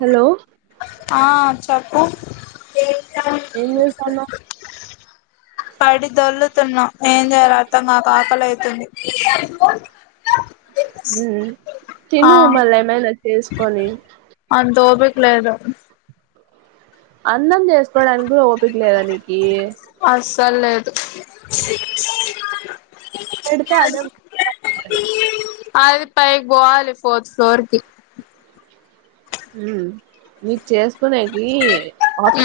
Hello ఆ చెప్పు ఏం చేస్తాన్నావ్ పడి దొల్లుతున్నా ఏం జేయాల నాకు ఆకలి అయితుంది మ్మ్ తిను మళ్ళా ఏమైనా చేసుకొని అంత ఓపిక లేదు అన్నం జేసుకోవడానికి ఓపిక లేదా నీకి దలేదు పేడితే అదే [unintelligible] అది పైకి పోవాలి ఫోర్త్ ఫ్లోర్ కి ఉమ్ నీకు చేసుకునేకి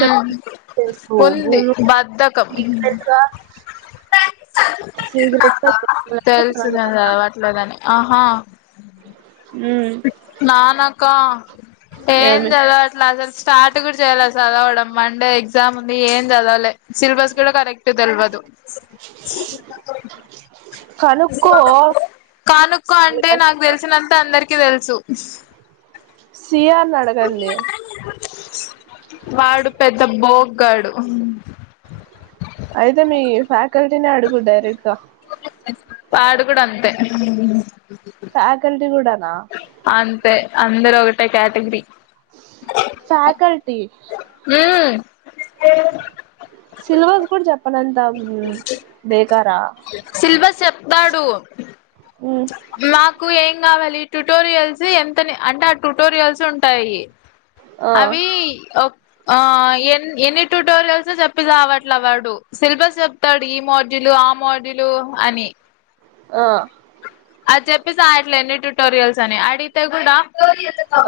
ఉమ్ ఉంది మేముగా బద్ధకం [unintelligible] తెలుసు నేను చదవట్లే అని ఆహా మ్మ్ నాన్నాకా ఏం ఏమి దెల్వట్లే అసలు స్టార్ట్ గూడా జేయాలే చదవడం మండే ఎగ్జామ్ ఉంది ఏం చదవలే సిలబస్ కూడా కరెక్ట్ దెల్వదు కనుక్కో కనుక్కోఅంటే నాకు దెలిసినంత అందరికి తెల్సు సిఆర్ ని అడగండి వాడు పెద్ద బోగ్గాడు ఫాకల్టీనే అడుగు డైరెక్ట్ గా వాడు కూడా అంతే ఫ్యాకల్టీ కూడానా పె అందరూ ఒకటె క్యాటగిరి ఫ్యాకల్టీ హ్మ్ సిలబస్ కూడా చెప్పనంత బెకరా సిలబస్ చెప్తాడు మ్మ్ మా కు ఏం కావాలి ట్యుటోరియల్స్ ఎంత అని అంటే ఆ ట్యుటోరియల్స్ ఉంటాయి ఆ అవి ఓ అ ఎన్ ఎన్ని ట్యూటోరియల్స్ చెప్పిసవట్ల వాడు సిలబస్ చెప్తాడు ఈ మాడ్యూల్ ఆ మాడ్యూల్ అని ఆ అది జెప్పిసవట్లే ఎన్ని ట్యూటోరియల్స్ అని అడిగితే కూడా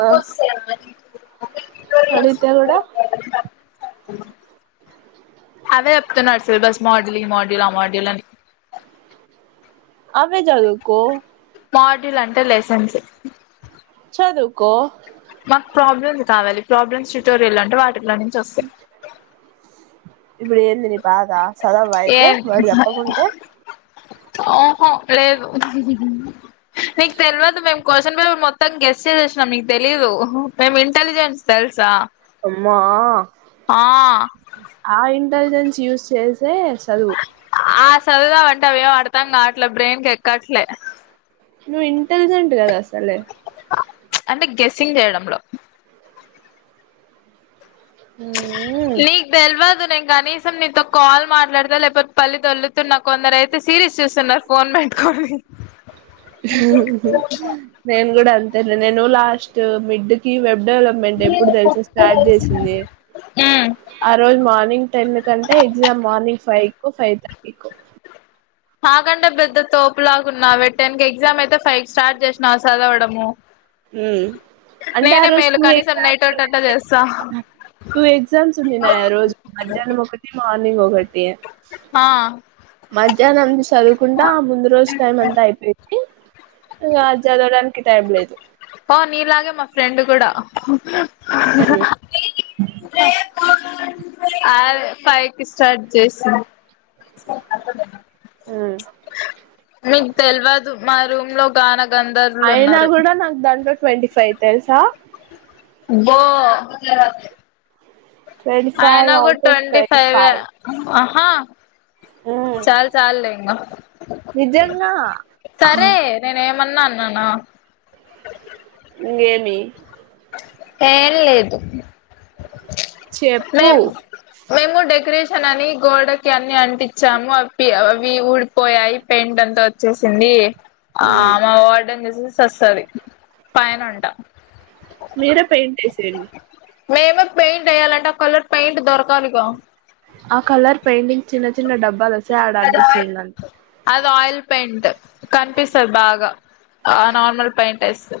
ఆ అడుగుతే కూడా అ అదే చెప్తున్నాడు సిలబస్ మాడ్యూల్ ఈ మాడ్యూల్ ఆ మాడ్యూల్ అని అవే చదువుకో మాడ్యూల్ అంటే లెసన్స్ చదువుకో మాకు ప్రాబ్లమ్స్ కావాలి ప్రాబ్లమ్స్ ట్యూటోరియల్ అంటే వా ఇప్పుడు ఏంది ని బాధ చదవా అయితే వాడు చెప్పకుంటే ఆహా లేదు మీకు తెల్వదు మేము క్వశ్చన్ పేపర్ మొత్తం గెస్ చేసేసినం మీకు తెలీదు మేము ఇంటెలిజెన్స్ తెల్ తెల్సు అమ్మా ఆ ఇంటలిజెన్స్ చూస్ చేసే సదువు ఆ సాధువుదామంటే అవి ఏం అర్ధం కట్లే బ్రెయిన్క్ ఎక్కట్లే నువ్ ఇంటలిజెట్ కదా అసలే అంటే గేసింగ్ చేయడంలో మ్మ్ నీకు దేల్వదు నే కనీసం నీతో కాల్ మాట్లాడతా లేకపోతే పల్లి దోల్లుతున్న కొందరైతే సీరిస్ చూస్తున్నారు ఫోన్ పెట్టుకొ [unintelligible] నేను కూడ అంతే నేను లాస్ట్ మిడ్కి వెబ్ డెవలప్మెంట్ ఎప్పుడు తెలుసా స్టార్ట్ చేసిందే ఆ రోజు మార్నింగ్ టెన్ కంటే ఎగ్జామ్ మార్నింగ్ ఫైవ్కొ ఫైథర్టీకొ ప్పులాగున్నావే టెన్కి ఎగ్జామ్ అయితే ఫైవ్ స్టార్ట్ చేసినా సదవడము హ్మ్ అంటే ఆ రోజు మేలు టూ కనీసం నైట్ ఎగ్జామ్స్ అవుట్ అట్లా ఉండే చేస్తా టూ ఎగ్జామ్స్ ఉనింనాయ్ ఆ రోజు మధ్యాహ్నం ఒకటి మార్ని నింగ్ ఒకటే ఆ మద్యహ్నంది చదువుకుంటా ముందు రోజు టైం అంతా అయిపోంది ఇంక అది చదవడానికి టైం లేదు పో నీలాగే మా ఫ్రెండ్ కూడా హాహాహా అద్ ఫైకి స్టార్ట్ చేసిన్ మీక్ తెల్వదు మా రూమ్ లో గానక్ అయినా కూడా నాకు దాంట్లో ట్వంటీ ఫై తెలుసా ఓ ట్వంటీ ఫైవ్ ఆయనగుడ్ అవుట్ ఆఫ్ ట్వంటీ ఫైవే ఫైవ్ ఆహా చాల్ చాల్లే ఇంకా నిజంగా సరే నేన్ ఏమన్నా అన్నానా ఇంగేమి ఏం లేదు చెప్పు మేమ్ మేం గుడ్ డెకరేష షన్ అని గోడకి అన్ని అంటించాము అపి అవి ఊడిపోయాయి పెయింట్ అంతా వచ్చేసింది. ఆ మా వార్డన్ స స సారీ పైనంట మీరే పెయింట్ ఎసేయండి మేమే పెయింట్ ఎయ్యాలంట కలర్ పెయింట్ దొరకాలిగా ఆ కలర్ పెయింటింగ్ చిన్నది చిన్న డబ్బాలొస్తే ఆడ అంటించిన అది ఆయిల్ పెయింట్ కనిపిస్తద్ బాగా ఆ నార్మల్ పెయింట్ ఏస్తే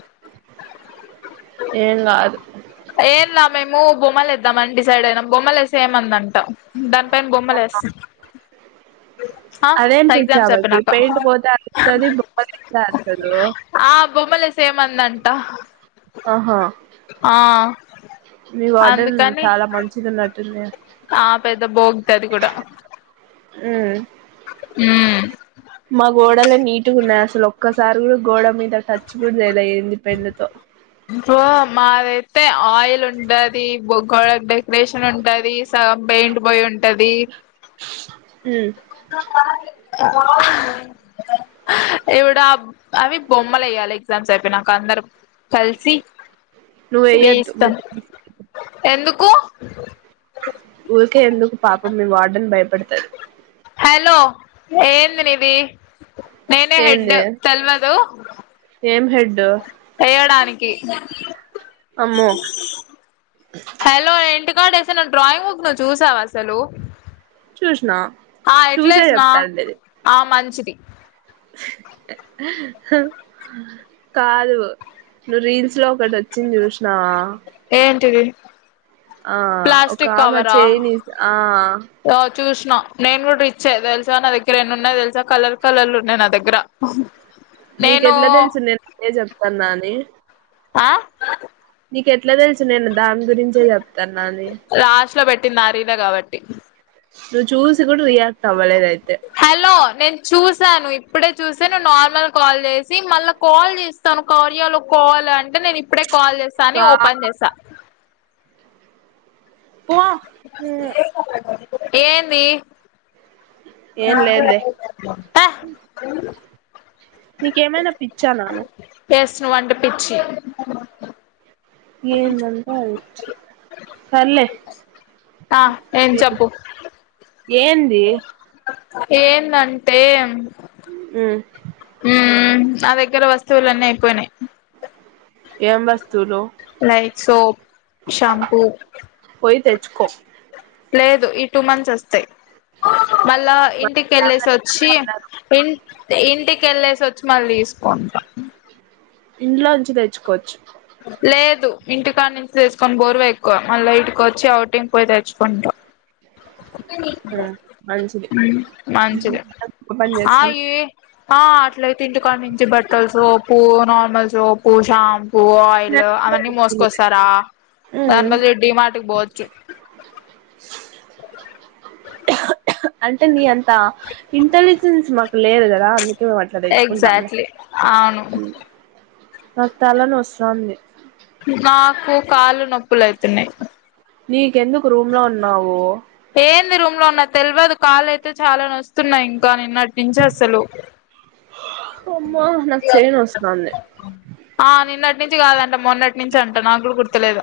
ఏం గాదు. ఏంలా మేము బొమ్మలేద్దాం అని డిసైడ్ అయినమ్ బొమ్మలేస్తే ఏమందంట దాన్ మేమ్ బొమ్మలేస్తాం అదేం పిచ్చామకి అయిపోయినాక పెయింట్ పోతే అరుస్తది బొమ్మల్ గిస్తే అరుసదు ఆ బొమ్మలేసేయిమందంట ఆహా మీ వార్డెన్ అందుకని చాలా మంచిదున్నట్టుందిగా ఆ పెద్ద బోగ్ది అది కూడా హ్ ఉమ్ మా గోడలే నీటిగున్నాయి అసలు ఒక్కసారి కూడా గోడ మీద టచ్ కూడా చేయాలే ఏంది పెన్నుతో హొ మాదైతే ఆయిల్ ఉంటది బో గోడంతే రేషన్ ఉంటది సగం పెయింట్ బోయుంటది. ఉమ్ [inaudible] ఎవిడా అవి బొమ్మలెయ్యాలె ఎగ్జామ్స్ అయిపోయినంక అందరం కల్సి నువ్వు వేయద్దు మీ వేస్తాం కి. ఎందుక్ ఊర్కే ఎందుకు పాపం మీ వార్డన్ భయపడతరు. హలో ఏంది నీది నేనే హెడ్ ఏంది తెల్వదు. ఏం హెడ్ ఏయడానికి అమ్మో హలో ఏంటి [unintelligible] నా డ్రాయింగ్ బుక్ నువ్ చూసావా అసలు చూసినా ఆ చూసే ఎట్లేసినా చెప్తాండేది ఆ మంచిది. కాదు. నువ్వు రీల్స్లో ఒకట్ వచ్చింది చూస్నావా ఏంటిది. ఒక ప్లాస్టిక్ ఆమె కవరా చేయిని ఆ చూస్ న నేన్ గుడా రిచ్చే తెల్సా నా దగ్గర ఎన్ని ఉన్నయ్ తెల్సా కలర్ కలర్లున్నాయ్ నా దగ్గర నేను నీకెట్లా తెల్సు నేను అదే చెప్తాన్నా అని ఆ నీకెట్ల తెల్సు నేను దాని గురించే చెప్తాన్న అని లాస్ట్ లో పెట్టింది ఆ రీలే కాబట్టి నువ్ చూసి గుడ రియాక్ట్ అవ్వలేదయి హలో నేన్ చూసాను ఇప్పుడే చూస్తే ను నార్మల్ కాల్ చేసి మళ్ళ కాల్ చేస్తాను కార్యాలో కాల్ అంటే నేన్ ఇప్పుడే కాల్ చేస్తా అని బా ఓపెన్ చేసా పో ఉమ్, ఏంది? ఏం లేదులే [inaudible] నీకేమైనా పిచ్చా నాను ఎస్ నువ్వంటే పిచ్చి ఏందంత అదిచ్చే ఆ ఏంది చెప్పు ఏంది ఏందంటే ఉమ్ ఉమ్ నా దగ్గర వస్తువులన్నీ అయిపోయినాయ్ ఏం వస్తువులు లైక్ సోప్ శాంపూ పోయి తెచ్చుకో లేదు ఈ టూ మంత్స్ అస్తాయి మళ్ళా ఇంటికి వెళ్ళేసి వచ్చి ఇన్ ఇంటికి వెళ్ళేసి వచ్చి చ్చి మల్ తీసుకుంటా ఇంట్లో నుంచి తెచ్చుకోవచ్చు లేదు ఇంటికా నుంచి తెసుకొని బోరువ ఎక్కువ మళ్ళా ఇటుకచ్చి అవుట్ంగ్ పోయి తెచ్చుకుంటా అ ఉమ్ మంచిది మనం ఒక పని ఆ చేస్తాం ఈ ఆ అట్లయితే ఇంటి కానుంచి బట్టల్ సోపు నార్మల్ సోపు షాం పూ ఆయిల్ అవన్నీ మోసుకొస్తారా దాని ఉమ్ బదులు ఇ డి మార్ట్ కి పోవ చ్చు అంటే నీ అంత ఇంటలిజెన్స్ మాకు లేదు కదా అం మేము అట్లా తెచ్చుకుంటాము ఎగ్జాక్ట్లీ అవును నాకు తల నొస్తంది నాకు కాళ్లు నొప్పులు అయితున్నాయి నీకెందుకు రూమ్ లో ఉన్నావు ఏంది రూమ్ లో ఉన్న తెలవదు కాళ్ళ అయితే చాలా నొస్తున్నాయి ఇంకాని నిన్నటించసలు అమ్మా నాకు చేయి నొస్తంది నించి గాదంట మొన్నటి నించి అంట నాగూడ గుర్తులేదు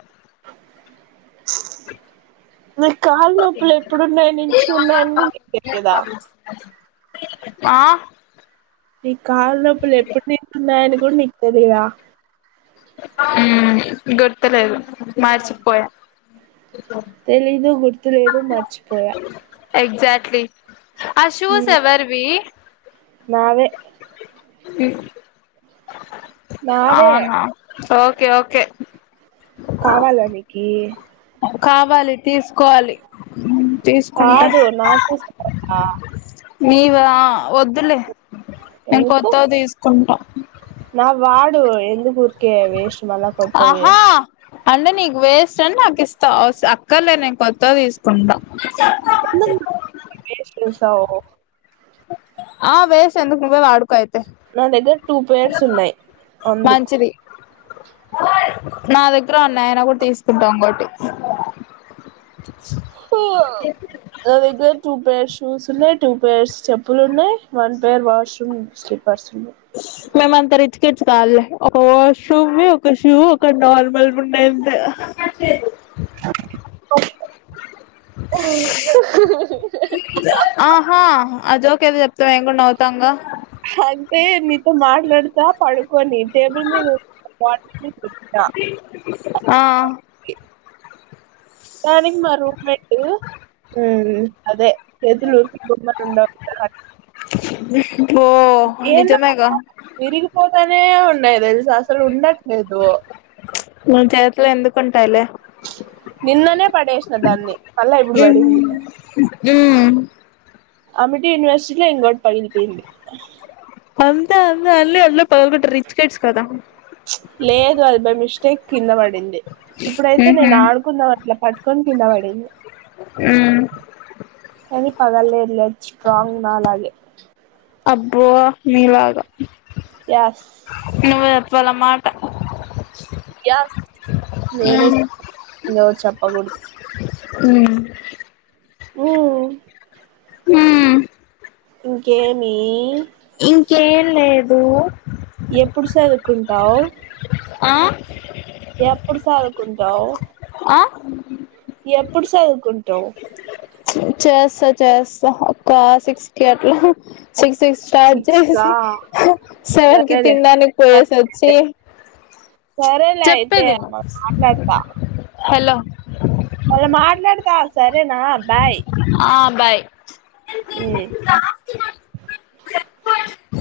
నాకు కాళ్ళ నొప్పులు ఎప్పుడున్నాయి నించున్నాయని కూడా నీకు తెలియదా [inaudible] ఆ నీ కాల్ నొప్పులు ఎప్పుడు నించి ఉన్నాయని కూడా నీకు తెలిదా ఊమ్ గుర్తలేదు మర్చిపోయా తెలీదు గుర్తులేదు మర్చిపోయా ఎక్జాక్ట్లీ ఆ షూస్ హ్మ్. ఎవర్వి నావే నావే అవునా ఓకే ఓకే కావాలా నీకి కావాలి తీసుకోవాలి ఊమ్ తీసుకుంటా కాదు నా షూస్ కావాలా నీవా వద్దులే నేన్ ఎందుకు కొత్తవి తీసుకుంటా దు ఎందు ఊర్కే వేస్ట్ మళ్ల కొత్తవి ఆహా అంటే నీకు వేస్ట్ అని నాకు ఇస్తా అక్కర్లే నేను కొత్త తీసుకుంటా [unintelligible] తవ్ ఆ వేస్ట్ ఎందుకు నువ్వే వాడుకో ఐ నా దగ్గర టూ పేయిర్స్ ఉన్నాయి అందుకు మంచిది నా దగ్గర ఉన్నాయ్ అయినా గూడ్ తీసుకుంటా ఇంగోటి అ నాదగ్గర టూ పెష్ షూస్ ఉన్నాయి టూ పేర్స్ చెప్పులు ఉన్నాయి వన్ పేర్ వాష్రూమ్ స్లిపర్స్ ఉన్నాయి మేమంత రిచ్ కిడ్స్ కాదులే ఒక వాష్రూమ్ ఒక షూ ఒక నార్మల్ ఉన్నయ్ అంతే [unintelligible] ఆహా ఆహా ఆ జోక్ ఏదో చెప్తే మేం కూడా నవ్వుతాం గా ఆ అంటే నీతో మాట్లాడతా పడుకోని టేబుల్ మీద వాటిని కుట్ట ఆ దానికి మా రూమ్మేట్టు ఊమ్ అదే చేతులు ఊరికే గమ్మున ఉండవ్ కదా అది ఓ నిజమేగా ఏందోనబ్బా విరిగిపోతానే ఉన్నాయి తెల్ అసలు ఉండట్లేదు మన చేతిలో ఎందుకుంటాయిలే నిన్ననే పడేసిన దాన్ని మళ్లా ఇప్పుడు పడింది ఉమ్ అమిటి యూనివర్సిటీలో ఇంగోటి పగిలిపోయింది అందా అంద అల్ అ పలు కు్ర [unintelligible] ప్చ్ లేదు అది బై మిస్టేక్ కింద పడి డింది ఇప్పుడైతే ఉహు నేను ఆడుకుందామ్ అట్లా పట్టుకొని కింద పడింది ఊమ్ కానీ పగలలేదు స్ట్రాంగ్ [unintelligible] [inaudible] అబ్బో మీలాగా యాస్ నువ్వే చెప్పాలా ఆ మాట యాస్ నేనే చెప్పాలి ఇంగ ఎవరు చెప్పగూడదు ఊమ్ ఉమ్ ఊమ్ ఇంకేమీ ఇంకేం లేదు ఎప్పుడు చదువుకుంటావు ఆ యెప్పుడు సదువుకుంటావ్ ఆ ఎప్పుడు సదువుకుంటావు చేస్స చేస్స ఒక సిక్స్ అట్ల అట్లా సిక్స్ సిక్స్ స్టార్ట్ సిక్స్ కా చేసి సెవెన్ కి సరేలే తినడానికి పోయేస్త తెచ్చి అయితే. సరేలే అయితే చెప్పేది విను మళ్ళీ హలో మళ్ళా మాట్లాడతా సరేనా బాయ్ ఆ బాయ్ [inaudible]